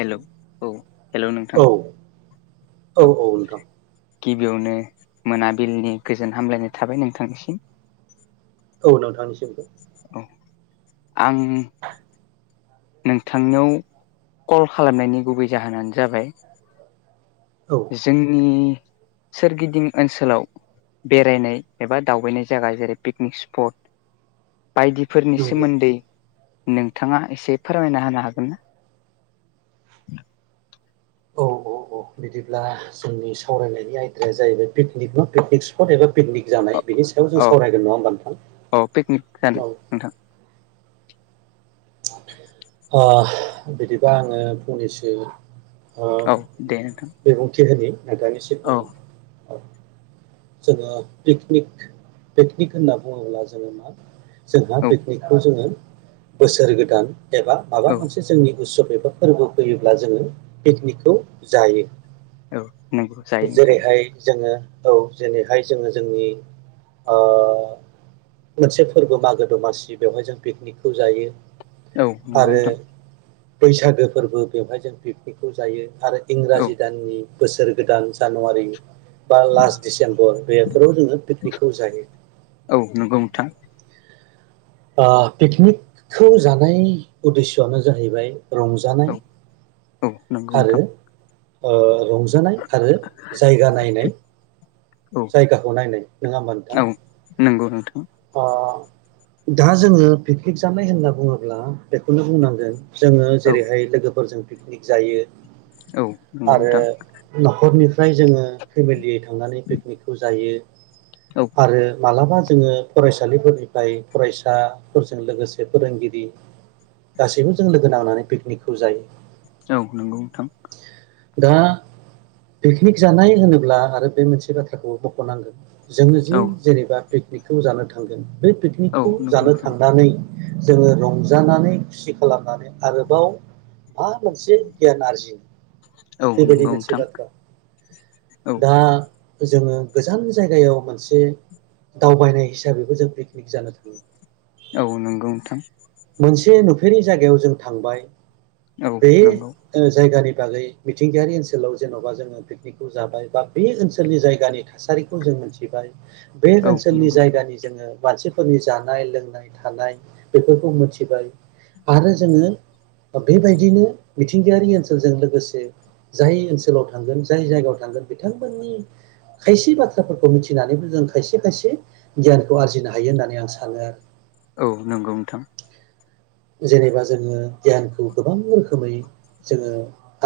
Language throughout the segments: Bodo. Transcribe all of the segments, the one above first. हेल' औ हेलौ नोंथां औ औ गिबियावनो मोनाबिलनि गोजोन हामलायनाय थाबाय नोंथांनिसिम औ नोंथांनिसिमबो औ आं नोंथांनियाव कल खालामनायनि गुबै जाहोनानो जाबाय औ जोंनि सोरगिदिं ओनसोलाव बेरायनाय एबा दावबायनाय जायगा जेरै पिकनिक स्पट बायदिफोरनि नंगौ सोमोन्दै नोंथाङा एसे फोरमायना होनो हागोन ना औ औ [inaudible] बिदिब्ला जोंनि सावरायनायनि आयदाया जाहैबाय पिकनिक ना पिकनिक स्पट एबा पिकनिक जानाय बेनि सायाव जों औ सावरायगोन नङा होमबा औ पिकनिक जानो नोंथां औ नोंथां बिदिबा आङो फंनैसो औ दे नोंथां न दानिस औ द [inaudible] जोङो पिकनिक पिकनिक होनना बुङोब्ला जोङो मा जोंहा औ पिकनिकखौ जोङो बोसोर गोदान एबा माबा औ मोनसे जोंनि उत्सब बबेबा फोरबो फैयोब्ला जोङो पिकनिकखौ जायो औ नंगौ जायो नोंथां जेरैहाय जोङो औ जेरैहाय जोङो जोंनि ओ मोनसे फोरबो मागो दमासि बेवहाय जों पिकनिकखौ जायो औ नंगौ आरो नोंथां बैसागो फोरबो बेवहाय जों पिकनिकखौ जायो आरो औ इंराजि दाननि बोसोर गोदान जानुवारि बा लास्ट डिसेम्बर बेफोराव जोङो पिकनिकखौ जायो औ नंगौ नोंथां ओ पिकनिकखौ जानाय उदेस'आनो जाहैबाय औ रंजानाय औ नंगौ आरो नोंथां ओ रंजानाय आरो जायगा नायनाय औ जायगाखौ नायनाय नङा होमबा नोंथां औ नंगौ नोंथां ओ दा जोङो पिकनिक जानाय होनना बुङोब्ला बेखौनो बुंनांगोन जोङो औ जेरैहाय लोगोफोरजों पिकनिक जायो औ नंगौ आरो नोंथां न'खरनिफ्राय जोङो फेमिलि थांनानै पिकनिकखौ जायो औ आरो मालाबा जोङो फरायसालिफोरनिफ्राय फरायसाफोरजों लोगोसे फोरोंगिरि गासैबो जों लोगो नांनानै पिकनिकखौ जायो औ नंगौ नोंथां दा पिकनिक जानाय होनोब्ला आरो बे मोनसे बाथ्राखौ बख'नांगोन जोङो जि औ जेनेबा पिकनिकखौ जानो थांगोन बे औ पिकनिकखौ नंगौ जानो नोंथां थांनानै जोङो रंजानानै खुसि खालामनानै आरोबाव मा मोनसे गियान आरजिनो औ बेबायदि नंगौ मोनसे नोंथां बाथ्रा औ दा जोङो गोजान जायगायाव मोनसे दावबायनाय हिसाबैबो जों पिकनिक जानो थाङो औ नंगौ नोंथां मोनसे नुफेरै जायगायाव जों थांबाय औ बे नंगौ जायगानि बागै मिथिंगायारि ओनसोलाव जेन'बा जोङो पिकनिकखौ जाबाय बा बे ओनसोलनि जायगानि थासारिखौ जोङो मोनथिबाय बे औ ओनसोलनि नंगौ नोंथां जायगानि जोङो मानसिफोरनि जानाय लोंनाय थानाय बेफोर मिथिबाय आरो जोङो बेबायदिनो मिथिंगायारि ओनसोलजों लोगोसे जाय ओनसोलाव थांगोन जाय जायगायाव थांगोन बिथांमोननि खायसे बाथ्राफोरखौ मिथिनानैबो जों खायसे खायसे गियानखौ आरजिनो हायो होननानै आं सानो आरो औ नंगौ नोंथां जेनेबा जोङो गियानखौ गोबां रोखोमै जोङो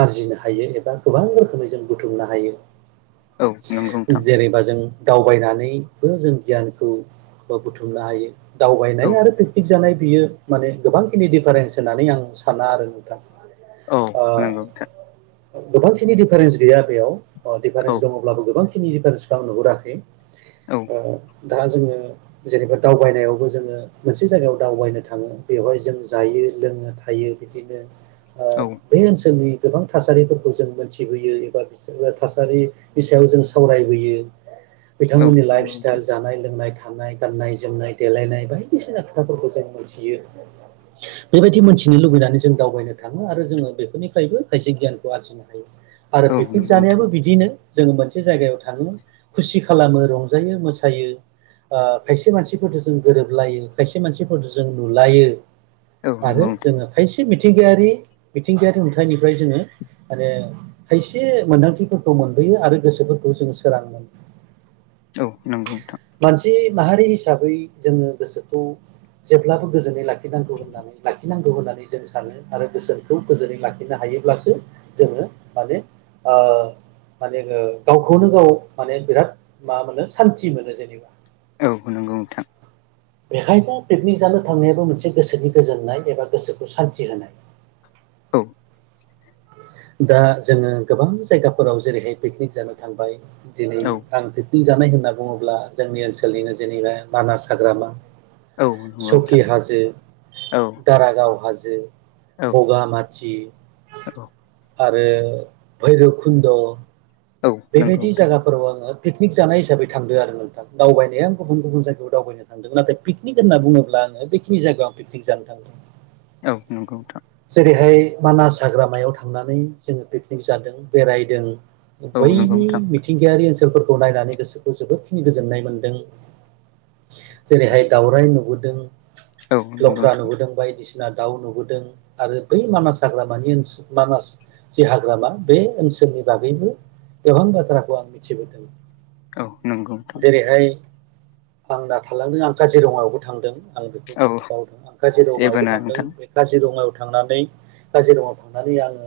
आरजिनो हायो एबा गोबां रोखोमै जों बुथुमनो औ नंगौ हायो नोंथां जेनेबा जों दावबायनानैबो जों गियानखौ बुथुमनो हायो औ दावबायनाय आरो पिकनिक जानाय बियो माने गोबांखिनि दिफारेन्स होननानै आं साना आरो नोंथां औ नंगौ बिथां गोबांखिनि दिफारेन्स गैया बेयाव औ दिफारेन्स दङब्लाबो गोबांखिनि दिफारेन्सखौ आं नुहुराखै औ ओ दा जोङो जेनेबा दावबायनायावबो जोङो मोनसे जायगायाव दावबायनो थाङो बेवहाय जों जायो लोङो थायो बिदिनो ओ औ बे ओनसोलनि गोबां थासारिफोरखौ जों मोनथिबोयो एबा थासारिनि सायाव जों सावरायबोयो औ बिथांमोननि लाइफ नंगौ नोंथां स्टाइल जानाय लोंनायखौ थानाय गाननाय जोमनाय देलायनाय बायदिसिना खोथाफोरखौ जों मिथियो [inaudible] बेबायदि मोन्थिनो लुुबैनानै जों दावबायनो थाङो आरो जोङो बेफोरनिफ्रायबो खायसे गियानखौ आरजिनो हायो आरो औ पिकनिक नंगौ नोंथां जानायाबो बिदिनो जोङो मोनसे जायगायाव थाङो खुसि खालामो रंजायो मोसायो ओ खायसे मानसिफोरजों जों गोरोबलायो खायसे मानसिफोरफोरखौ जों नु लायो औ आरो नंगौ नोंथां जोङो खायसे मिथि मिथिंगायारि मिथिंगायारि नुथायनिफ्राय जोङो माने खायसे मोनदांथिफोरखौ मोनबोयो आरो गोसोफोरखौ जों सोरां मोनो औ नंगौ नोंथां मानसि माहारि हिसाबै जोङो गोसोखौ जेब्लाबो गोजोनै लाखिनांगौ होननानै लाखिनांगौ होननानै जों सानो आरो गोसोनखौ गोजोनै लाखिनो हायोब्लासो जोङो माने ओ माने गावखौनो गाव माने बिराद मा मोनो सान्थि मोनो जेनेबा औ नंगौ नोंथां बेखायनो पिकनिक जानो थांनायाबो मोनसे गोसोनि गोजोननाय एबा गोसोखौ सान्थि होनाय औ दा जोङो गोबां जायगाफोराव जेरैहाय पिकनिक जानो थांबाय दिनै औ आं जानाय होनना बुङोब्ला जोंनि ओनसोलनिनो जेनेबा मानास हाग्रामा औ नंगौ नोंथां सकि हाजो औ दारागाव हाजो बगा माथि औ आरो भैरब खुन्द' औ नंगौ बेबायदि नोंथां जायगाफोराव आङो पिकनिक जानाय हिसाबै थांदों आरो नोंथां दावबायनाया गुबुन गुबुन जायगायाव दावबायनो थांदों नाथाय पिकनिक होनना बुङोब्ला बेखिनि जायगायाव आं पिकनिक जानो थांदों औ नंगौ नोंथां जरैहाय मानास हाग्रामायाव थांनानै जोङो पिकनिक जादों बेरायदों औ बै नंगौ नोंथां मिथिंगारि फोरखौ नायनानै गोसोखौ जोबोदखिनि गोजोननाय मोनदों जेरैहाय दावराय नुबोदों औ नंगौ लख्रा नोंथां नुबोदों बायदिसिना दाउ नुबोदों आरो बै मानास हाग्रामानि ओनसोल मानास जि हाग्रामा बे ओनसोलनि बागैबो गोबां बाथ्राखौ आं मिथिबोदों औ नंगौथ' आं दा थालांदों आं काजिरङायावबो थांदों आं बेखौ औ बुंनो बावदों आं जेबो काजिरङायावबो नङा थांदों नोंथां बे काजिरङायाव थांनानै काजिरङायाव थांनानै आङो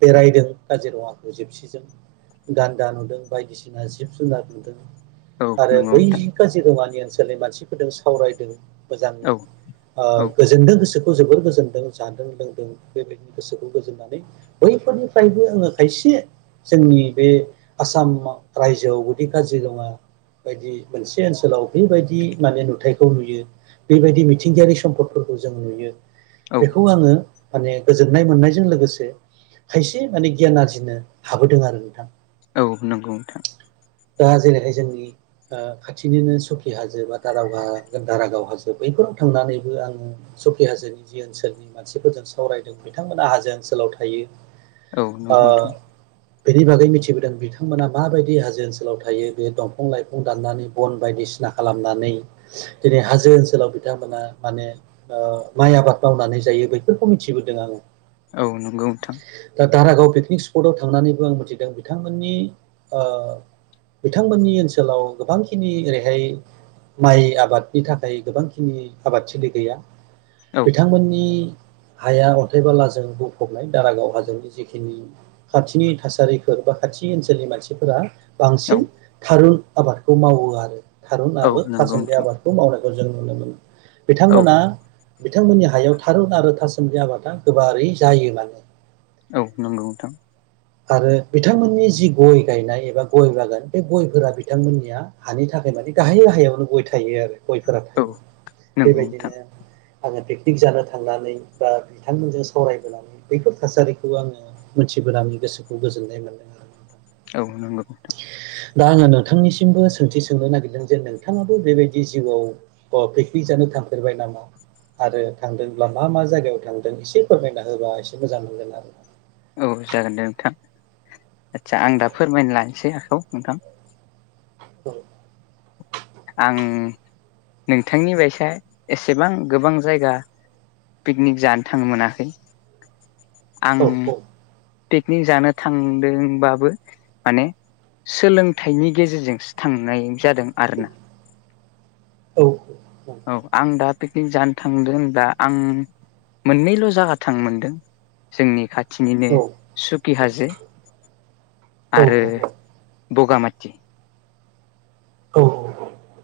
बेरायदों काजिरङाखौ जिबसिजों गान्दा नुदों बायदिसिना जिब जुनार नुदों औ आरो नंगौ बै नोंथां काजिरङानि ओनसोलनि मानसि होदों सावरायदों मोजांङै औ औ गोजोनदों गोसोखौ जोबोर गोजोनदों जादों लोंदों बेबायदिनो गोसोखौ गोजोननानै बैफोरनिफ्रायबो आङो खायसे जोंनि बे आसाम रायजोआव बे काजिरङा बायदि मोनसे ओनसोलाव बेबायदि माने नुथायखौ नुयो बेबायदि मिथिंगायारि सम्पदफोरखौ जों नुयो औ बेखौ आङो माने गोजोननाय मोननायजों लोगोसे खायसे माने गियान आरजिनो हाबोदों आरो नोंथां औ नोंगौ नोंथां। दा जेरैहाय जोंनि ओह खाथिनिनो सखि हाजो बा दारागा गदारागाव हाजो। [unintelligible] बैफोराव थांनानैबो आङो सखि हाजोनि। जि ओनसोलनि मानसिफोरजों सावरायदों बिथांमोना हाजो ओनसोआवथायो। औ नंगौ नोंथां। बेनि बागै मिथिबोदों बिथांमोना माबायदि हाजो ओनसोलाव थायो बे दंफं लाइफं दाननानै बन बायदिस सिना खालामनानै जेरै हाजो ओनसोलाव बिथांमोना माने ओह माइ आबाद। मावनानै जायो बैफोरखौ मिथिबोदों आंङो। औ नोंगौ नोंथां। दरागाव पिकनिक स्पटआव थांनानैबो आं मिथिदों बिथांमोननि ओह बिथांमोननि ओनसोलाव गोबांखिनि ओरैहाय माइ आबादनि थाखाय गोबांखिनि आबाद थिलिगैया औ बिथांमोननि हाया अन्थाइ बालाजों बुंफबनाय दारागाव हाजोंनि जिखिनि खाथिनि थासारिफोर। बा खाथि ओनसोलनि मानसि फोरा औ बांसिन थारुन आबादखौ मावोआरो थारुन औ आरो था नंगौ सुमनि नोंथां आबादखौ मावनाय [unintelligible] जों नुनोमोनो औ बिथांमोना बिथांमोननि हायाव थारुन आरो थासुमलि आबादा गोबारै जायो माने। औ नोंगौ नोंथां। आरो बिथांमोननि जि गय गायनाय एबा गय बागान बे गय फोरा बिथांमोननिया हानि थाख [unintelligible] मानि गाहाय गाहायावनो गय थायो आरो गयफोरा औ थायो नंगौ नोंथां बेबायदिनो आङो बेख निग जानो थांनानै बा बिथांमोनजों सावरायबोनानै बैफोर थासारिखौ आङो मोनथिबोनाङै। गोसोखौ गोजोननाय मोनोआरो। औ नंगौ दा आङो नोंथांनिसिमबो सोंथिसोंनो नागिरदों जे नोंथाङाबो बेबायदि जिउआव बहा पिखनिक जानो। थांफेरबाय नामा। आरो थांदोंब्ला मा मा जायगायाव थांदों इसे फोरमायना होबा एसे मोजां मोनगोनआरो। औ जागोनदे नोंथां, आदसा आंदा फोरमायना लानोसै आखायाव नोंथां। [inaudible] आं नोंथांनि बायसा एसेबां गोबां जायगा। पिकनिकजानो थांनो मोनाखै आं औ पिकनि जानो थांदों बाबो माने सोलोंथाइनि गेजेरजोंसो थांनायजादों आरोना। औ। औ आं दा पिकनिक जानो थांदो होनब्ला आं। मोननैल' जागा थांनो मोनदों जोंनि खाथिनिनो सुब कि हाजो औ आरो बगामाति। औ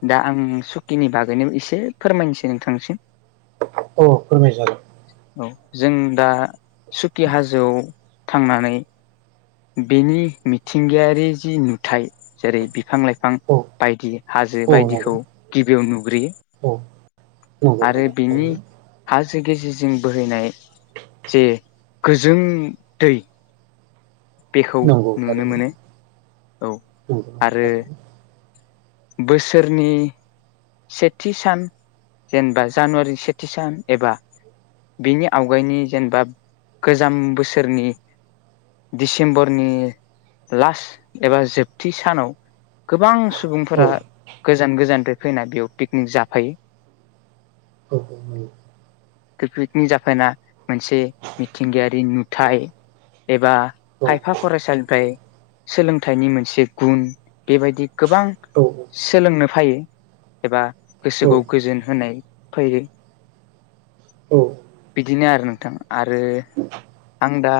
दा आं सुकिनि बागैनो इसे फोरमायनोसै नोंथांनिसिम। औ फोरमायजागोन। औ जों दा सुकि हाजोवाव थांनानै बेनि मिथिंगायारि जि नुथाइ जेरै बिफां लाइफां औ बायदि। हाजो औ नंगौ बायदिखौ गिबियाव नुग्रोयो औ नंगौ नंगौ आरो बेनि। थारैनो हाजो गेजेजों बोहैनाय जे गोजोङ दै। बेखौ नंगौ थारैनो नुनोमोनो औ नंगौ नंगौ आरो थारैनो बोसोरनि। सेथि सान जेनबा जानुवारि सेथिसान एबा। बिनि आवगायनि जेनबाब गोजाम बोसोरनि डिसिम्बरनि लास एबा जोबथि सानाव गोबां औ सुबुंफोरा गोजान गोजानफाय फैना बेयाव पिकनिक जाफायो। [inaudible] पिकनिकनि जाफाना मोनसे मिथिंगायारि नुथाय एबा खायफा फरायसालिफ्राय सोलोंथाइनि मोनसे गुन बेबायदि गोबां सोलोंनो फायो एबा औ गोसोखौ गोजोन होनाय फैयो ओ बिदिनो आरो नोंथां। आरो आं दा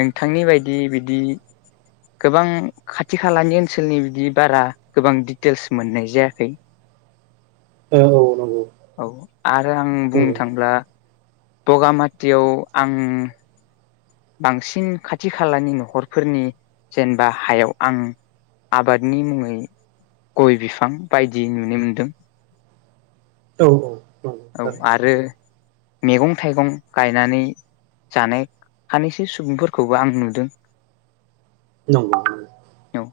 नोंथांनि बायदि बिदि गोबां खाथि खालानि ओनसोलनि बिदि बारा गोबां दिडिटेल्स मोननाय जायाखै। औ नंगौ औ आरो आं नंगौ बुंनो थांब्ला बगामाथियाव आं बांसिन खाथि खालानि न'खरफोरनि जेनेबा हायाव आं आबादनि मुंङै गय बिफां बायदि नुनो मोन्दों। औ औ औ। औ आरो मैगं थाइगं गायनानै जानाय। सानैसो सुबुंफोरखौबो आं नुदों। नंगौ नंगौ। औ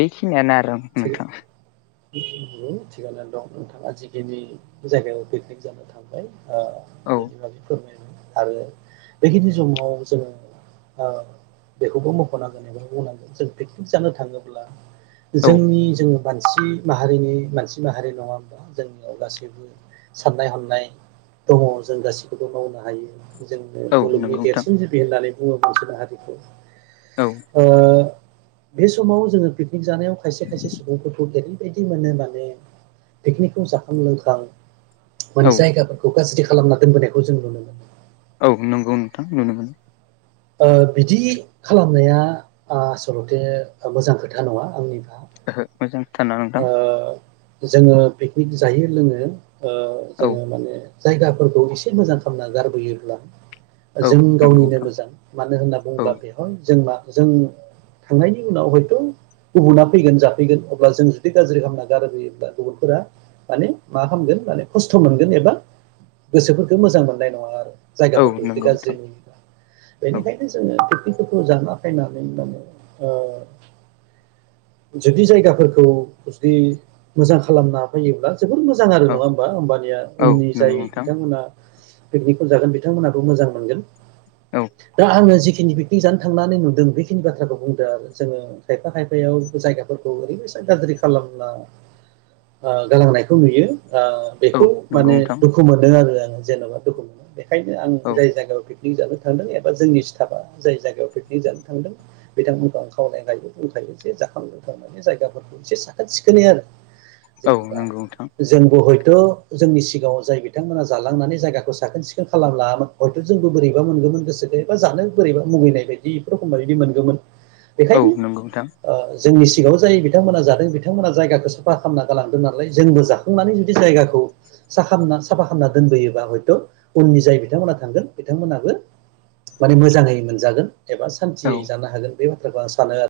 बेखिनियानो आरो थिग नोंथां। थिगानो दं नोंथां जिखि जायगायाव पिकनिक जानो थांबाय। औ बिदि माबि फोरमायदों आरो बेखिनि समाव जोंङो। बेखौबो मखनांगोन एबा बुंनांगोन जों पिकनिक जानो थांङोब्ला। औ जोंनि जोंङो। मानसि माहारिनि मानसि माहारि नंङा होमबा जोंनियाव गासैबो साननाय हनाय। दंङ जों गासिखौबो मावनो हायो। जोंनो औ मुलुगनि नंगौ नोंथां देरसिन जिबि होननानै बुङो मोनसे हारिखौ। औ बे समाव जोंङो पिकनिक जानायाव खायसे खायसे सुबुंफोरखौ मोनो माने पिकनिकखौ जाखां लोंखां माने औ जायगाफोरखौ गाज्रि खालाम। खालामना दोनबोनायखौ जों नुनो मोनो। औ नंगौ नोंथां नुनो मोनो। बिदि खालामनाया आसलथे मोजां खोथा नंङा आंनि ओहो मोजां। खोथाना नोंथां जोंङो पिकनिक जायो लोङो औ जोंङो माने जायगाफोरखौ एसे मोजां खालामना गारबोयोब्ला औ जों नंगौ गावनिनो नोंथां मोजां मानो होनना औ बुंङोब्ला बेहाय जों मा जों थांनायनि उनाव हयथ गुबुना फैगोन जाफैगोन अब्ला जों गाज्रि खालामना गारबोयोब्ला गुबुनफोरा माने मा खालामगोन माने खस्थ मोनगोन एबा गोसोफोरखौ मोजां मोननाय नंङा आरो। औ जायगाफोरखौ जुदि नंगौ गाज्रि नोंथां नुयोब्ला औ बेनिखायनो जोंङो। फोरखौ जाना फैनानै जुदि जायगाफोरखौ जुदि मोजां खालामना फैयोब्ला जोबोर मोजां आरो नंङा औ होमबा होमबानिया औ उननि जाय नंगौ नोंथां बिथांमोना पिकनिकखौ जागोन बिथांमोनाबो मोजां मोनगोन औ दा आंङो जिखिनि खिनि पिकनिक जानो थांनानै नुदों बेखिनि बाथ्राखौ बुंदो आरो जोंङो खायफा खायफायाव जायगाफोरखौ ओरैबायदि गाज्रि खालामना गालांनायखौ नुयो। औ बेखौ नंगौ माने नोंथां दुखु मोनदों आरो आंङो जेनबा दुखु मोनो बे। ओंखायनो आं औ जाय जायगायाव पिकनिक जानो थांदों एबा जोंनि सिथाफा जाय जायगायाव पिकनिक जानो थांदों बिथांमोनखौ आं खावलायखायो बुंखायो जे थांनो थांनानै जायगाफोरखौ एसे साखोन सिखोनै आरो औ जेनेबा नंगौ नोंथां जोंबो हयथ। जोंनि सिगांङाव जाय बिथांमोना जालांनानै जायगाखौ साखोन सिखोन खालामलाङामोन हयथ जोंबो बोरैबा मोनगौमोन। गोसोखो एबा जानो बोरैबा मुगैनाय बादि एखमबा मोनगौमोन। औ बेखायनो नंगौ नोंथां। जोंनि सिगांङाव जाय बिथांमोना जादों बिथांमोना जायगाखौ साफा खालामना गालांदों नालाय जोंबो जाखांनानै जुदि जायगाखौ ना साफा खालामना दोनबोयोबा हयथ उननि जाय बिथांमोना थांगोन बिथांमोनाबो। माने मोजांङै मोनजागोन एबा सान्थियै औ जानो हागोन बे बाथ्राखौ आं सानो आरो